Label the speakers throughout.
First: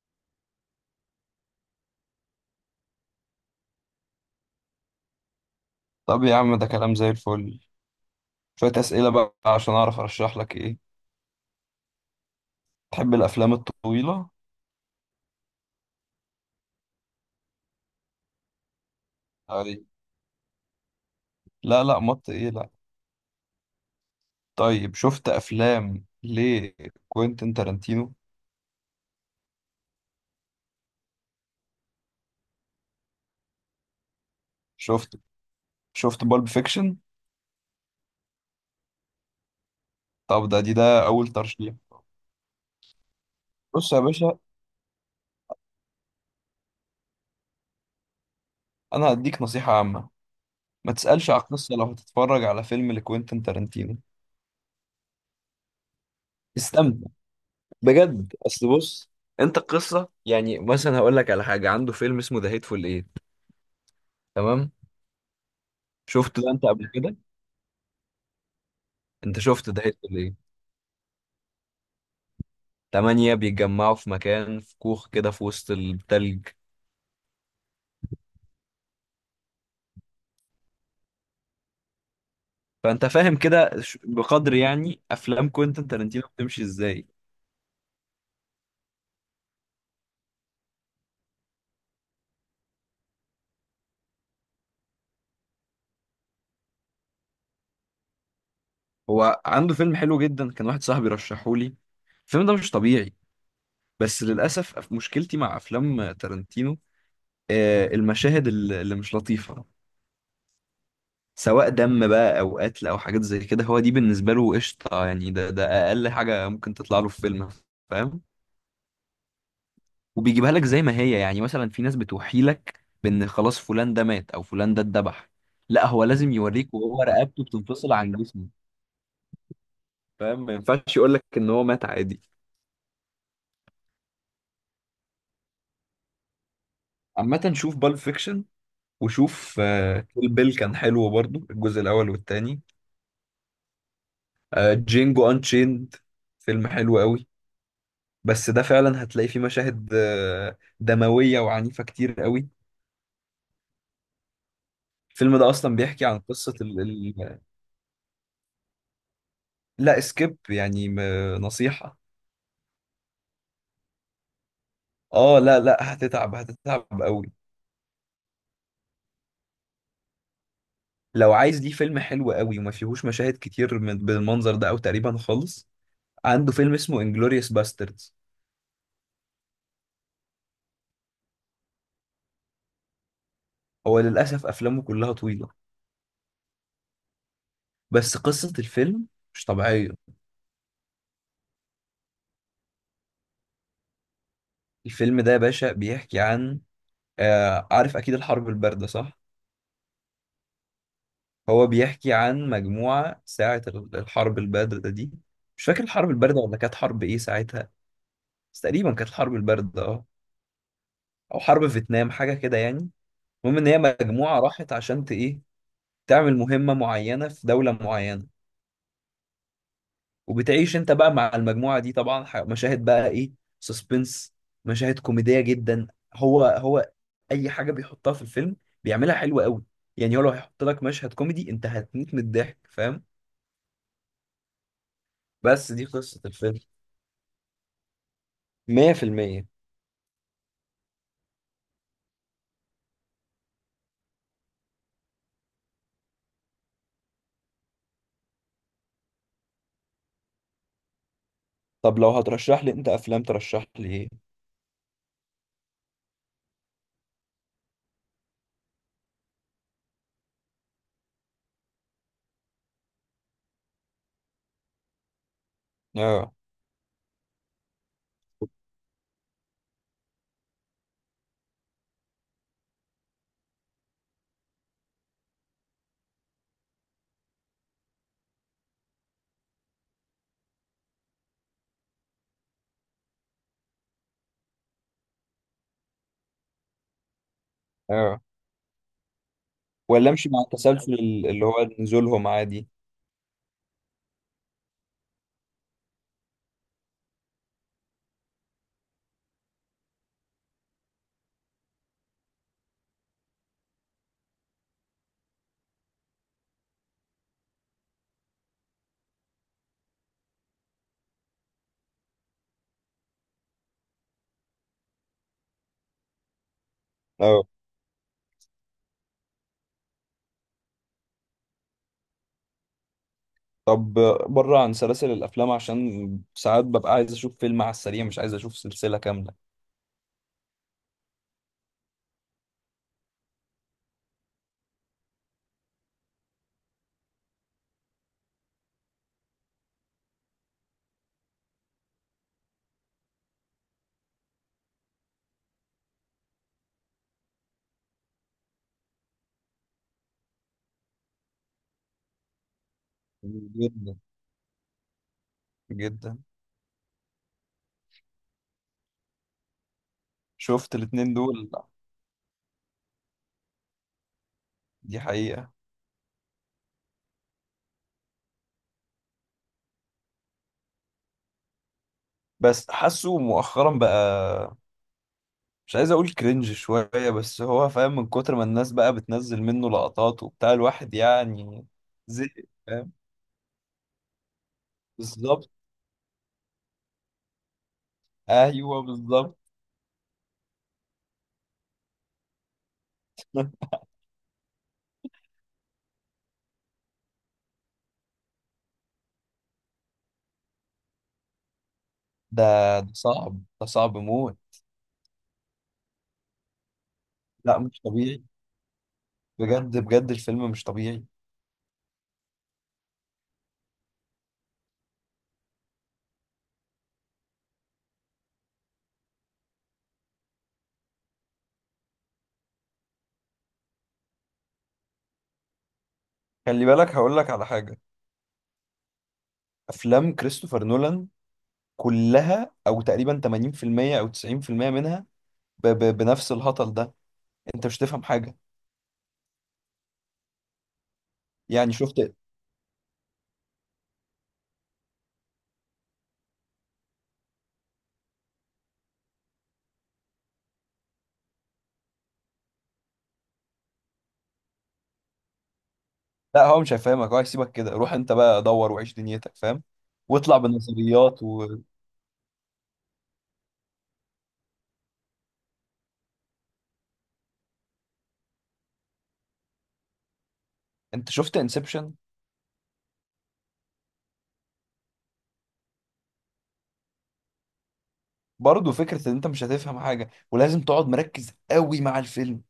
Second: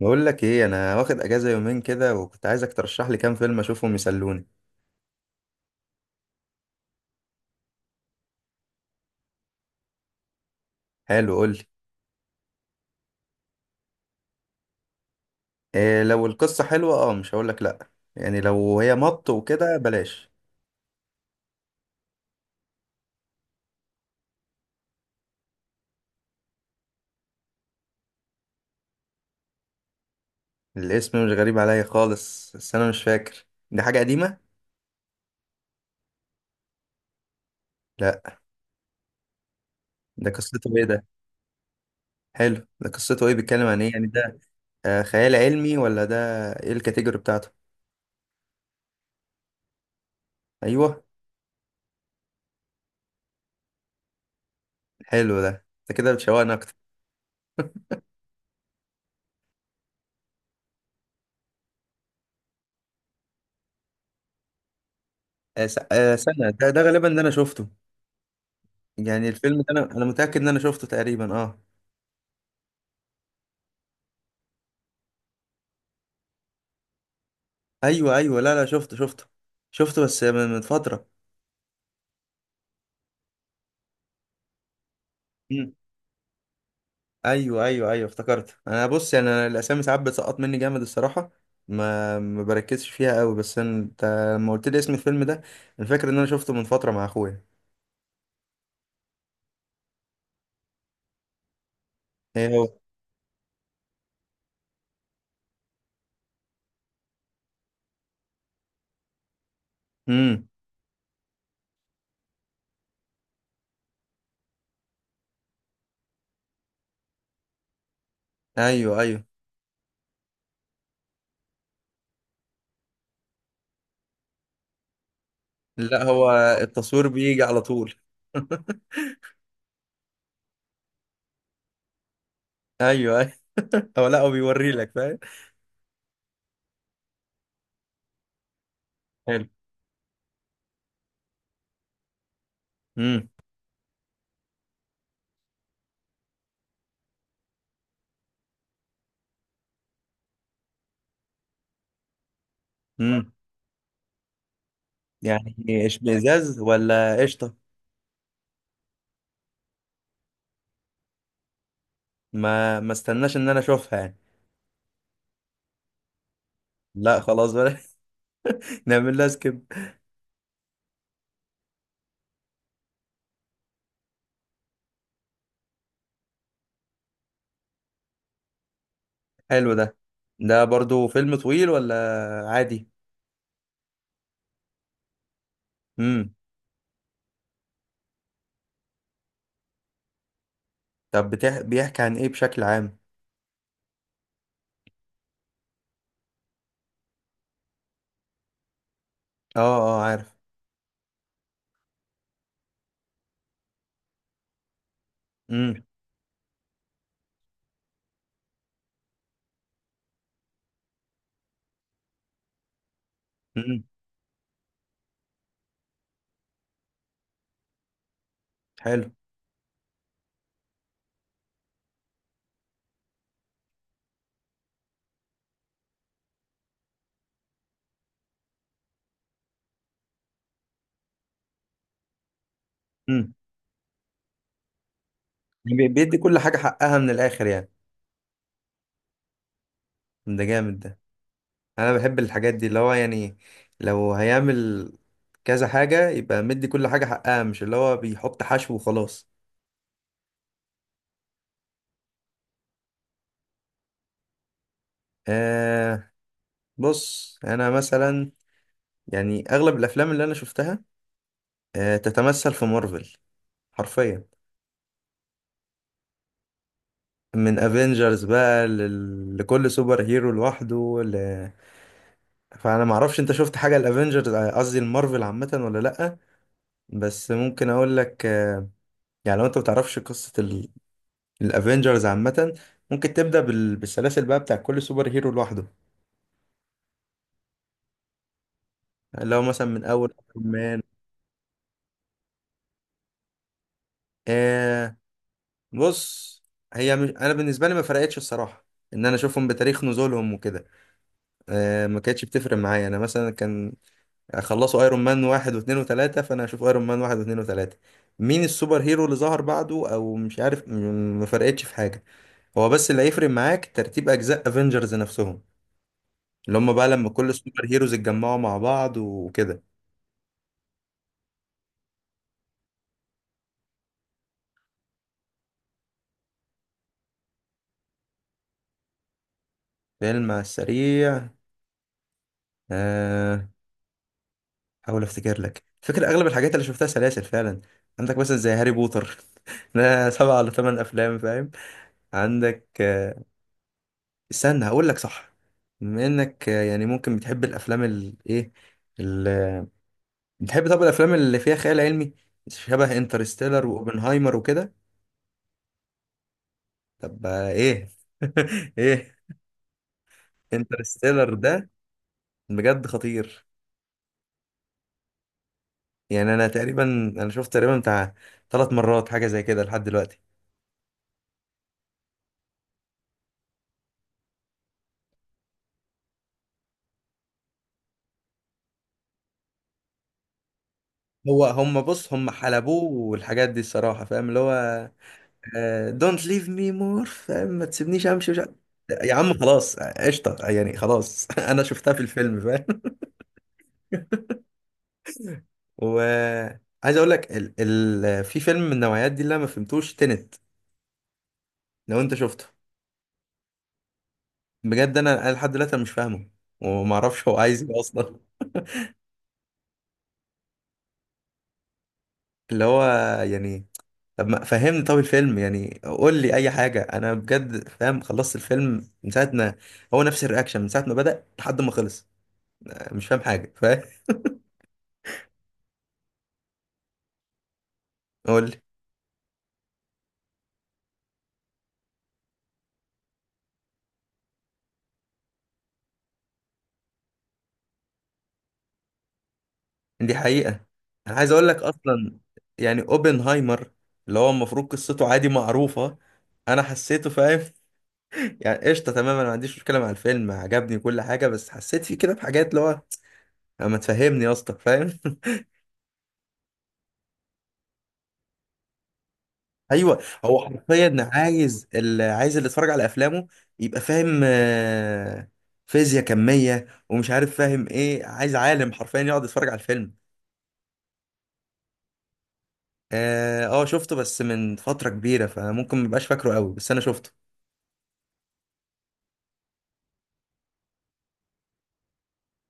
Speaker 1: بقول لك ايه، انا واخد اجازه يومين كده وكنت عايزك ترشح لي كام فيلم اشوفهم يسلوني.
Speaker 2: طب يا عم، ده كلام زي الفل. شوية أسئلة بقى عشان أعرف أرشح لك إيه.
Speaker 1: حلو، قول لي.
Speaker 2: تحب الأفلام الطويلة؟
Speaker 1: إيه، لو القصه حلوه اه مش هقول لك لا. يعني لو هي مط وكده
Speaker 2: أي.
Speaker 1: بلاش.
Speaker 2: لا لا، مط إيه؟ لا. طيب شفت أفلام لكوينتين تارانتينو؟
Speaker 1: الاسم مش غريب عليا خالص، بس انا مش فاكر. دي حاجه قديمه.
Speaker 2: شفت شفت بالب فيكشن؟
Speaker 1: لا، ده
Speaker 2: طب ده
Speaker 1: قصته
Speaker 2: دي
Speaker 1: ايه ده؟
Speaker 2: ده أول ترشيح.
Speaker 1: حلو، ده قصته ايه؟ بيتكلم عن ايه
Speaker 2: بص يا
Speaker 1: يعني
Speaker 2: باشا،
Speaker 1: ده؟ آه، خيال علمي ولا ده؟ ايه الكاتيجوري بتاعته؟
Speaker 2: أنا هديك نصيحة عامة. ما
Speaker 1: ايوه.
Speaker 2: تسألش على القصة لو هتتفرج على فيلم لكوينتين تارانتينو،
Speaker 1: حلو، ده انت كده بتشوقني اكتر.
Speaker 2: استمتع بجد. أصل بص، انت القصة، يعني مثلا هقول لك على حاجة. عنده فيلم اسمه ذا هيتفول ايت، تمام؟ شفته
Speaker 1: سنه
Speaker 2: ده انت
Speaker 1: ده
Speaker 2: قبل
Speaker 1: غالبا
Speaker 2: كده.
Speaker 1: ده انا شفته. يعني
Speaker 2: انت
Speaker 1: الفيلم ده
Speaker 2: شفت، ده
Speaker 1: انا
Speaker 2: هيحصل ايه؟
Speaker 1: متاكد ان انا شفته تقريبا اه.
Speaker 2: تمانية بيتجمعوا في مكان، في كوخ كده في وسط التلج.
Speaker 1: ايوه ايوه، لا لا، شفته شفته. شفته بس من فتره.
Speaker 2: فانت فاهم كده، بقدر يعني افلام
Speaker 1: مم.
Speaker 2: كوينتن تارانتينو بتمشي ازاي.
Speaker 1: ايوه، ايوه، ايوه، افتكرت. انا بص، يعني انا الاسامي ساعات بتسقط مني جامد الصراحه. ما بركزش فيها قوي، بس انت، لما قلت لي اسم الفيلم ده، انا فاكر ان انا شفته من فتره مع اخويا.
Speaker 2: هو عنده فيلم حلو جدا، كان واحد صاحبي رشحه لي. الفيلم
Speaker 1: ايه
Speaker 2: ده
Speaker 1: هو؟
Speaker 2: مش طبيعي. بس للاسف مشكلتي مع افلام تارانتينو، المشاهد اللي مش لطيفة.
Speaker 1: امم.
Speaker 2: سواء دم بقى او قتل او حاجات زي كده، هو دي بالنسبة له قشطة. يعني ده اقل حاجة ممكن تطلع له في فيلم، فاهم؟
Speaker 1: ايوه ايوه.
Speaker 2: وبيجيبها لك زي ما هي. يعني مثلا في ناس بتوحي لك بان خلاص فلان ده مات او فلان ده اتذبح. لا،
Speaker 1: لا
Speaker 2: هو
Speaker 1: هو،
Speaker 2: لازم يوريك وهو
Speaker 1: التصوير بيجي
Speaker 2: رقبته
Speaker 1: على
Speaker 2: بتنفصل
Speaker 1: طول.
Speaker 2: عن جسمه، فاهم؟ ما ينفعش يقول لك ان هو مات عادي.
Speaker 1: ايوه ايوه. هو لا، هو بيوري لك، فاهم.
Speaker 2: عامة شوف بالب فيكشن،
Speaker 1: حلو.
Speaker 2: وشوف. كيل بيل كان حلو برضو، الجزء الاول والتاني.
Speaker 1: امم.
Speaker 2: جينجو انشيند فيلم حلو قوي. بس ده فعلا هتلاقي فيه مشاهد دموية وعنيفة كتير قوي.
Speaker 1: امم.
Speaker 2: الفيلم ده اصلا
Speaker 1: يعني
Speaker 2: بيحكي عن قصة
Speaker 1: اشمئزاز ولا قشطه؟
Speaker 2: لا سكيب يعني، نصيحة.
Speaker 1: ما استناش ان انا اشوفها يعني.
Speaker 2: اه لا لا، هتتعب، هتتعب
Speaker 1: لا
Speaker 2: قوي.
Speaker 1: خلاص. نعمل لها سكيب.
Speaker 2: لو عايز ليه فيلم حلو قوي وما فيهوش مشاهد كتير من بالمنظر ده او تقريبا خالص، عنده فيلم اسمه انجلوريوس باستردز.
Speaker 1: حلو ده. ده برضو فيلم طويل ولا؟ عادي؟
Speaker 2: هو للاسف افلامه كلها طويله،
Speaker 1: امم.
Speaker 2: بس قصه الفيلم مش طبيعيه.
Speaker 1: طب بيحكي عن ايه بشكل عام؟
Speaker 2: الفيلم ده يا باشا بيحكي عن، آه، عارف اكيد الحرب البارده، صح؟
Speaker 1: اه، اه، عارف.
Speaker 2: هو بيحكي عن مجموعه ساعه الحرب البارده دي. مش
Speaker 1: امم.
Speaker 2: فاكر الحرب البارده ولا كانت حرب ايه ساعتها، بس تقريبا كانت الحرب البارده اه، او حرب فيتنام، حاجه كده يعني. المهم ان هي
Speaker 1: امم.
Speaker 2: مجموعه راحت عشان ايه، تعمل مهمة معينة في دولة معينة.
Speaker 1: حلو.
Speaker 2: وبتعيش انت بقى مع المجموعة دي طبعا، مشاهد بقى ايه، سسبنس، مشاهد كوميدية جدا. هو اي حاجة بيحطها في الفيلم بيعملها حلوة قوي. يعني هو لو هيحط لك مشهد كوميدي، انت هتموت من الضحك، فاهم؟
Speaker 1: امم.
Speaker 2: بس دي
Speaker 1: بيدي
Speaker 2: قصة
Speaker 1: كل حاجة
Speaker 2: الفيلم.
Speaker 1: حقها من الاخر يعني.
Speaker 2: 100%.
Speaker 1: ده جامد ده. انا بحب الحاجات دي اللي هو يعني، لو هيعمل كذا حاجة يبقى مدي كل حاجة حقها، مش اللي هو بيحط حشو وخلاص.
Speaker 2: طب لو هترشح لي انت افلام، ترشح لي ايه؟
Speaker 1: آه بص، انا مثلا، يعني اغلب الافلام اللي انا شفتها تتمثل في مارفل. حرفيا.
Speaker 2: اه
Speaker 1: من افنجرز بقى، لكل سوبر هيرو لوحده فانا ما اعرفش انت شفت حاجه الافنجرز، قصدي المارفل، عامه ولا لا. بس ممكن اقول لك، يعني لو انت ما تعرفش قصه الافنجرز عامه، ممكن تبدا بالسلاسل بقى بتاع كل سوبر هيرو لوحده.
Speaker 2: اه.
Speaker 1: لو مثلا من
Speaker 2: ولا
Speaker 1: اول
Speaker 2: امشي مع
Speaker 1: ايرون مان.
Speaker 2: التسلسل اللي هو نزولهم عادي؟
Speaker 1: آه بص، هي مش... انا بالنسبه لي ما فرقتش الصراحه ان انا اشوفهم بتاريخ نزولهم وكده. ما كانتش بتفرق معايا، انا مثلا كان، يعني خلصوا ايرون مان واحد واثنين وثلاثة، فانا هشوف ايرون مان واحد واثنين وثلاثة. مين السوبر هيرو اللي ظهر بعده او مش عارف، ما فرقتش في حاجة. هو بس اللي هيفرق معاك ترتيب اجزاء افنجرز نفسهم، اللي هم بقى لما كل
Speaker 2: اه.
Speaker 1: السوبر هيروز اتجمعوا مع بعض وكده.
Speaker 2: طب بره عن سلاسل الافلام عشان ساعات ببقى عايز اشوف فيلم على السريع، مش عايز اشوف سلسله كامله.
Speaker 1: فيلم على السريع، آه، احاول افتكر لك. فكرة اغلب الحاجات اللي شفتها سلاسل فعلا. عندك مثلا زي هاري بوتر. ده سبعة ولا ثمان افلام، فاهم. عندك، استنى هقول لك صح. بما انك، يعني ممكن بتحب الافلام الايه، بتحب طب الافلام اللي فيها خيال علمي شبه انترستيلر
Speaker 2: جدا
Speaker 1: واوبنهايمر وكده.
Speaker 2: جدا.
Speaker 1: طب ايه. ايه.
Speaker 2: شفت الاتنين
Speaker 1: انترستيلر
Speaker 2: دول؟
Speaker 1: ده بجد خطير.
Speaker 2: دي حقيقه.
Speaker 1: يعني انا تقريبا، انا شفت تقريبا بتاع ثلاث مرات حاجه زي كده لحد دلوقتي.
Speaker 2: بس حاسه مؤخرا بقى، مش عايز اقول كرنج شويه، بس هو فاهم، من كتر ما الناس بقى بتنزل منه لقطات وبتاع الواحد
Speaker 1: هو
Speaker 2: يعني.
Speaker 1: هم بص،
Speaker 2: زي،
Speaker 1: هم حلبوه
Speaker 2: فاهم،
Speaker 1: والحاجات دي الصراحه، فاهم اللي هو،
Speaker 2: بالظبط.
Speaker 1: دونت ليف مي مور، فاهم، ما تسيبنيش امشي.
Speaker 2: ايوه
Speaker 1: يا عم
Speaker 2: بالظبط.
Speaker 1: خلاص قشطه يعني خلاص. انا شفتها في الفيلم، فاهم. وعايز اقول لك، في فيلم من النوعيات دي اللي انا ما فهمتوش تنت. لو انت شفته.
Speaker 2: ده صعب، ده صعب موت.
Speaker 1: بجد انا لحد دلوقتي أنا مش فاهمه، وما اعرفش هو
Speaker 2: لا
Speaker 1: عايز ايه
Speaker 2: مش
Speaker 1: اصلا.
Speaker 2: طبيعي، بجد بجد الفيلم مش طبيعي.
Speaker 1: اللي هو، يعني طب ما فهمني، طب الفيلم يعني قول لي اي حاجه. انا بجد فاهم خلصت الفيلم من ساعه ما، هو نفس الرياكشن من ساعه ما بدأ لحد ما خلص. مش فاهم حاجه، فاهم.
Speaker 2: خلي بالك هقول لك على حاجه.
Speaker 1: قول لي.
Speaker 2: افلام كريستوفر نولان كلها او تقريبا 80% او 90% منها ب ب بنفس الهطل ده، انت مش تفهم حاجه.
Speaker 1: دي حقيقة. انا عايز اقول لك
Speaker 2: يعني شفت؟
Speaker 1: اصلا، يعني اوبنهايمر اللي هو المفروض قصته عادي معروفة، انا حسيته، فاهم. يعني قشطة تماما، ما عنديش مشكلة مع الفيلم، عجبني كل حاجة، بس حسيت فيه كده بحاجات اللي هو ما تفهمني يا اسطى، فاهم.
Speaker 2: لا هو مش هيفهمك، هو هيسيبك كده، روح انت بقى دور وعيش دنيتك، فاهم؟
Speaker 1: ايوه،
Speaker 2: واطلع
Speaker 1: هو حرفيا
Speaker 2: بنظريات وانت.
Speaker 1: عايز اللي يتفرج على افلامه يبقى فاهم فيزياء كمية ومش عارف فاهم ايه، عايز عالم حرفيا يقعد يتفرج على الفيلم.
Speaker 2: شفت انسبشن؟
Speaker 1: اه، شفته بس من فترة كبيرة فممكن مبقاش فاكره قوي، بس انا شفته.
Speaker 2: برضه فكره ان انت مش هتفهم حاجه ولازم تقعد مركز قوي مع الفيلم.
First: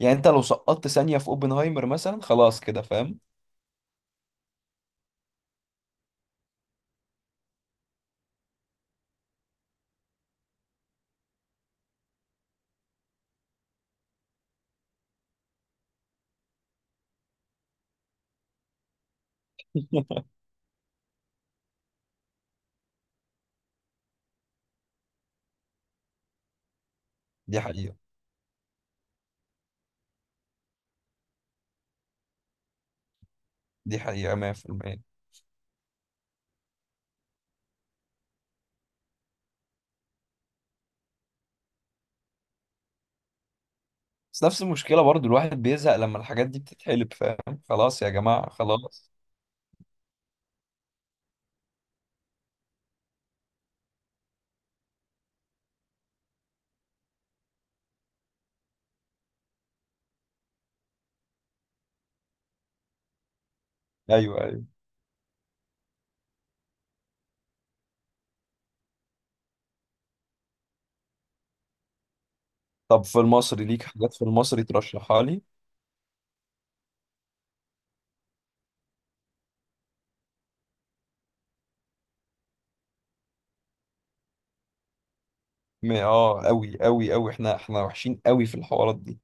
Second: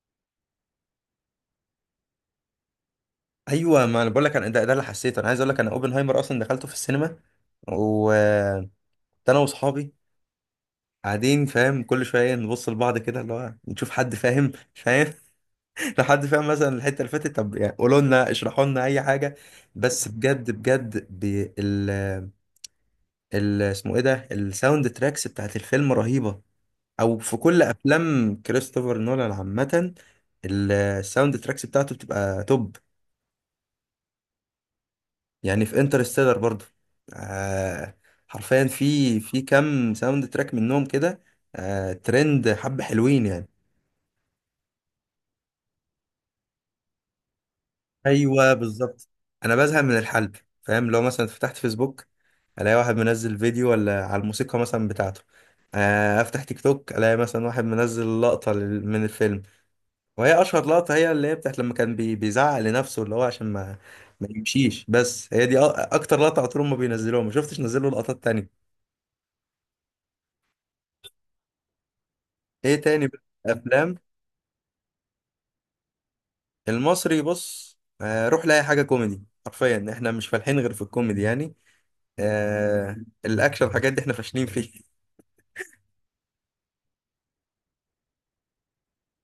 Speaker 2: يعني انت لو سقطت ثانيه في اوبنهايمر مثلا خلاص كده، فاهم؟
Speaker 1: ايوه، ما انا بقول لك، انا ده اللي حسيته. انا عايز اقول لك، انا اوبنهايمر اصلا دخلته في السينما وكنت انا واصحابي قاعدين، فاهم، كل شويه نبص لبعض كده اللي هو نشوف حد فاهم مش فاهم. لو حد فاهم مثلا الحته اللي فاتت طب يعني قولوا لنا اشرحوا لنا اي حاجه. بس بجد بجد. اسمه ايه ده، الساوند تراكس بتاعت الفيلم رهيبه، او في
Speaker 2: دي
Speaker 1: كل
Speaker 2: حقيقه،
Speaker 1: افلام كريستوفر نولان عامه. الساوند تراكس بتاعته بتبقى توب.
Speaker 2: دي حقيقه 100%.
Speaker 1: يعني في انترستيلر برضو، آه حرفيا في كام ساوند تراك منهم كده ترند، حبة حلوين يعني.
Speaker 2: بس نفس المشكلة برضو الواحد بيزهق لما الحاجات دي بتتحلب، فاهم؟ خلاص يا جماعة
Speaker 1: ايوه بالظبط.
Speaker 2: خلاص.
Speaker 1: انا بزهق من الحلب. فاهم، لو مثلا فتحت فيسبوك الاقي واحد منزل فيديو ولا على الموسيقى مثلا بتاعته، افتح تيك توك الاقي مثلا واحد منزل لقطة من الفيلم. وهي اشهر لقطة، هي اللي هي بتاعت لما كان بيزعق لنفسه اللي هو عشان ما ما
Speaker 2: أيوه أيوه.
Speaker 1: يمشيش. بس هي دي اكتر لقطة على طول ما بينزلوها، ما شفتش نزلوا لقطات تانية. ايه
Speaker 2: طب
Speaker 1: تاني
Speaker 2: في
Speaker 1: بقى؟
Speaker 2: المصري ليك
Speaker 1: افلام
Speaker 2: حاجات في المصري ترشحها لي؟
Speaker 1: المصري، بص، روح لاي حاجه كوميدي. حرفيا احنا مش فالحين غير في الكوميدي يعني. آه الاكشن الحاجات دي احنا فاشلين فيه.
Speaker 2: اه أوي أوي أوي، احنا وحشين أوي في الحوارات دي.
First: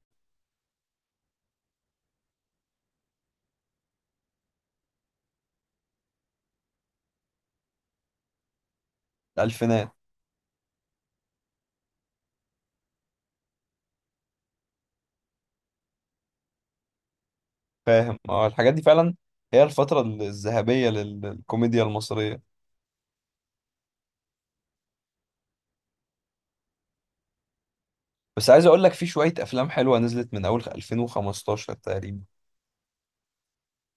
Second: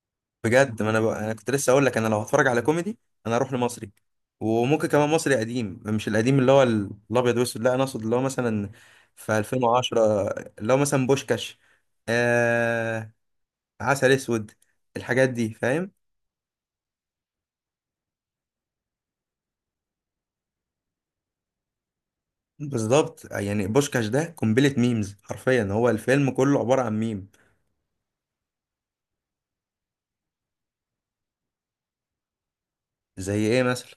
Speaker 1: بجد، ما انا انا كنت لسه اقول لك انا لو هتفرج على كوميدي انا اروح لمصري. وممكن كمان مصري قديم، مش القديم اللي هو الابيض واسود، لا انا اقصد اللي هو مثلا في
Speaker 2: الألفينات.
Speaker 1: 2010، اللي هو مثلا بوشكاش، آه عسل اسود، الحاجات دي فاهم.
Speaker 2: فاهم، اه الحاجات دي فعلا هي الفترة الذهبية للكوميديا المصرية.
Speaker 1: بالظبط، يعني بوشكاش ده قنبله ميمز، حرفيا هو الفيلم كله عباره عن ميم.
Speaker 2: بس عايز أقول لك في شوية أفلام حلوة نزلت من أول 2015 تقريبا.
Speaker 1: زي ايه مثلا؟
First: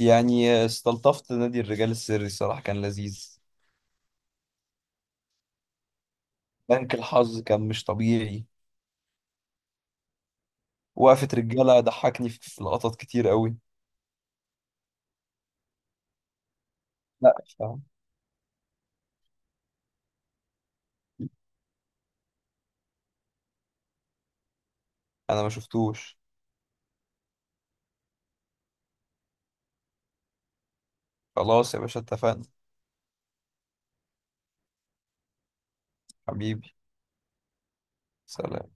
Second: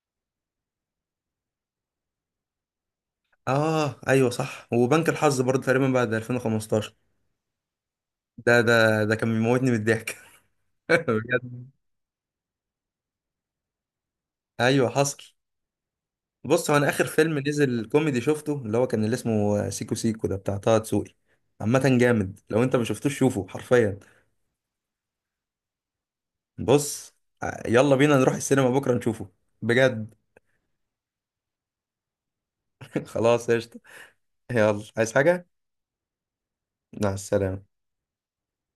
Speaker 2: يعني استلطفت نادي الرجال السري، الصراحة كان لذيذ.
Speaker 1: اه ايوه صح، وبنك الحظ برضه تقريبا بعد 2015.
Speaker 2: بنك الحظ كان مش طبيعي.
Speaker 1: ده كان بيموتني من الضحك.
Speaker 2: وقفة
Speaker 1: بجد.
Speaker 2: رجالة ضحكني في لقطات كتير قوي.
Speaker 1: ايوه حصل. بص، هو انا اخر
Speaker 2: لا
Speaker 1: فيلم
Speaker 2: ف-
Speaker 1: نزل كوميدي شفته اللي هو كان اللي اسمه سيكو سيكو، ده بتاع طه دسوقي. عامة جامد، لو انت ما شفتوش شوفه حرفيا.
Speaker 2: انا ما شفتوش.
Speaker 1: بص، يلا بينا نروح السينما بكرة نشوفه، بجد.
Speaker 2: خلاص يا باشا، اتفقنا.
Speaker 1: خلاص قشطة. يلا، عايز حاجة؟
Speaker 2: حبيبي
Speaker 1: مع السلامة.
Speaker 2: سلام.